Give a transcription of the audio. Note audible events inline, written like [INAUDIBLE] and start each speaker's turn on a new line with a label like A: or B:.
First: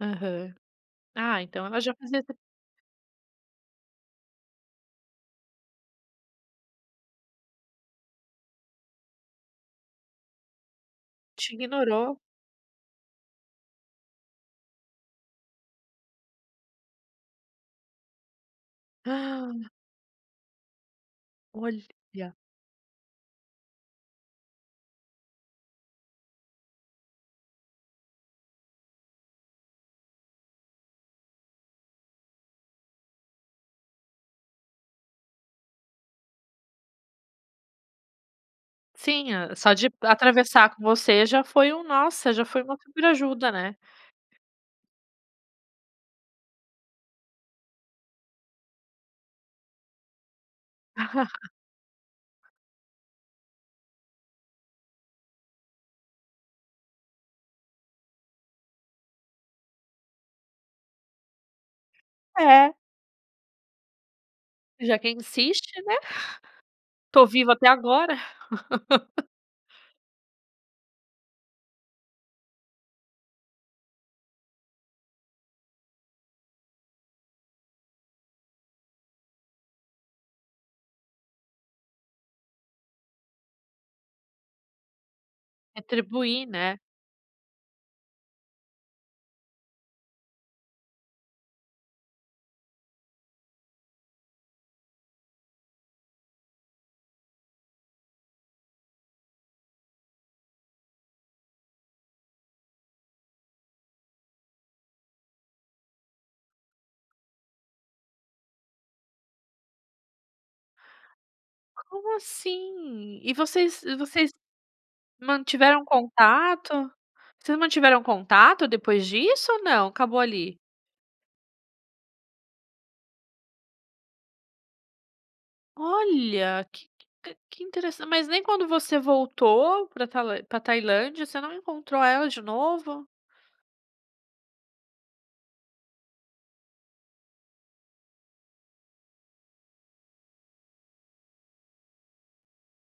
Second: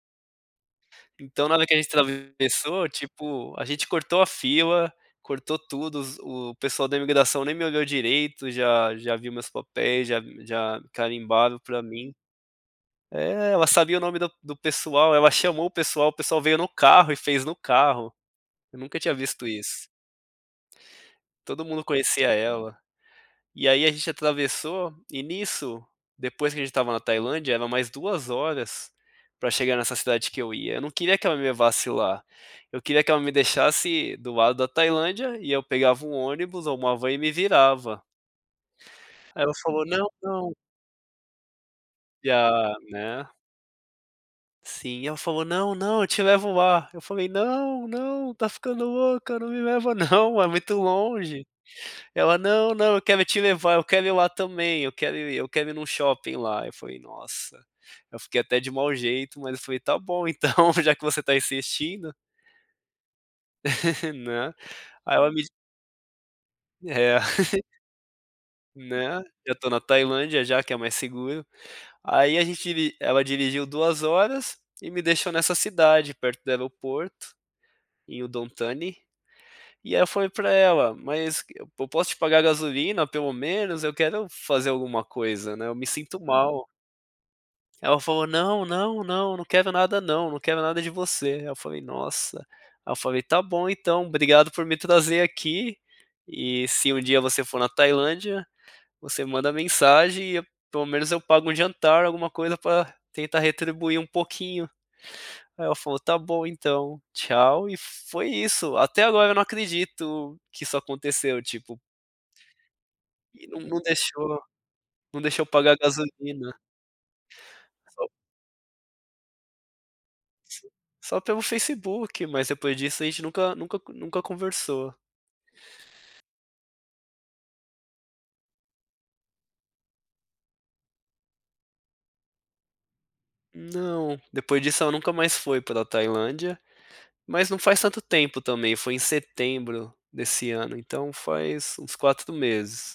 A: Aham. Ah,
B: Então, na
A: então,
B: hora que a
A: ela
B: gente
A: já fazia es
B: atravessou, tipo, a gente cortou a fila, cortou tudo, os o pessoal da imigração nem me olhou direito, já já viu meus papéis, já já
A: Te
B: carimbaram para mim
A: ignorou?
B: É, ela sabia o nome do do pessoal, ela chamou o pessoal, o pessoal veio no carro e fez no carro. Eu nunca tinha visto
A: [GASPS]
B: isso. Todo mundo conhecia
A: Olha.
B: ela e aí a gente atravessou e nisso, depois que a gente estava na Tailândia, era mais 2 horas, pra chegar nessa cidade que eu ia, eu não queria que ela me levasse lá, eu queria que ela me deixasse do lado da Tailândia e eu pegava um ônibus ou uma van e me virava.
A: Sim,
B: Ela
A: a só
B: falou:
A: de p
B: "Não, não"
A: atravessar com você já foi um
B: E
A: nossa, já foi
B: a
A: uma super
B: né
A: ajuda, né?
B: Sim, e ela falou: "Não, não, eu te levo lá", eu falei: "Não, não, tá ficando louca, não me leva não, [CHUCKLES] é muito longe",
A: [CHUCKLES]
B: ela "Não, não, eu quero te levar, eu quero ir lá também, eu quero ir eu quero ir em um shopping lá", eu falei: "Nossa", eu fiquei até de mal jeito, mas eu falei: "Tá bom, então já que você tá insistindo".
A: É.
B: [LAUGHS] Né,
A: Já que
B: aí ela me
A: insiste, né, [CHUCKLES]
B: É.
A: tô vivo
B: [CHUCKLES]
A: até agora.
B: Né,
A: [LAUGHS]
B: já to na Tailândia já que é mais seguro, aí a gente diri ela dirigiu 2 horas e me deixou nessa cidade perto do aeroporto, em Udontani, e ai eu falei pra ela: "Mas eu posso te pagar gasolina pelo menos, eu quero fazer alguma coisa né eu me sinto
A: Retribuir,
B: mal".
A: né?
B: Ela falou: "Não, não, não, não quero nada não, não quero nada de você", aí eu falei "Nossa", ai eu falei, "Tá bom então, obrigado por me trazer aqui, e se um dia você for na Tailândia, você manda mensagem e pelo menos eu pago um jantar, alguma coisa pra tentar retribuir um pouquinho". Aí ela falou: "Tá bom então, tchau" e foi isso, até agora eu não acredito que isso aconteceu, tipo
A: Como assim? E
B: E não não
A: vocês e vocês
B: deixou, não deixou eu pagar
A: mantiveram
B: gasolina.
A: contato? Vocês mantiveram
B: Foi
A: contato depois disso ou não, acabou ali?
B: S só pelo Facebook, mas depois disso a gente nunca nunca nunca conversou.
A: Olha, que que que interes mas nem quando você voltou pra Talân pra Tailândia você não encontrou ela de novo?
B: Não, depois disso ela nunca mais foi pra Tailândia, mas não faz tanto tempo também, foi em setembro desse ano, então, faz uns 4 meses.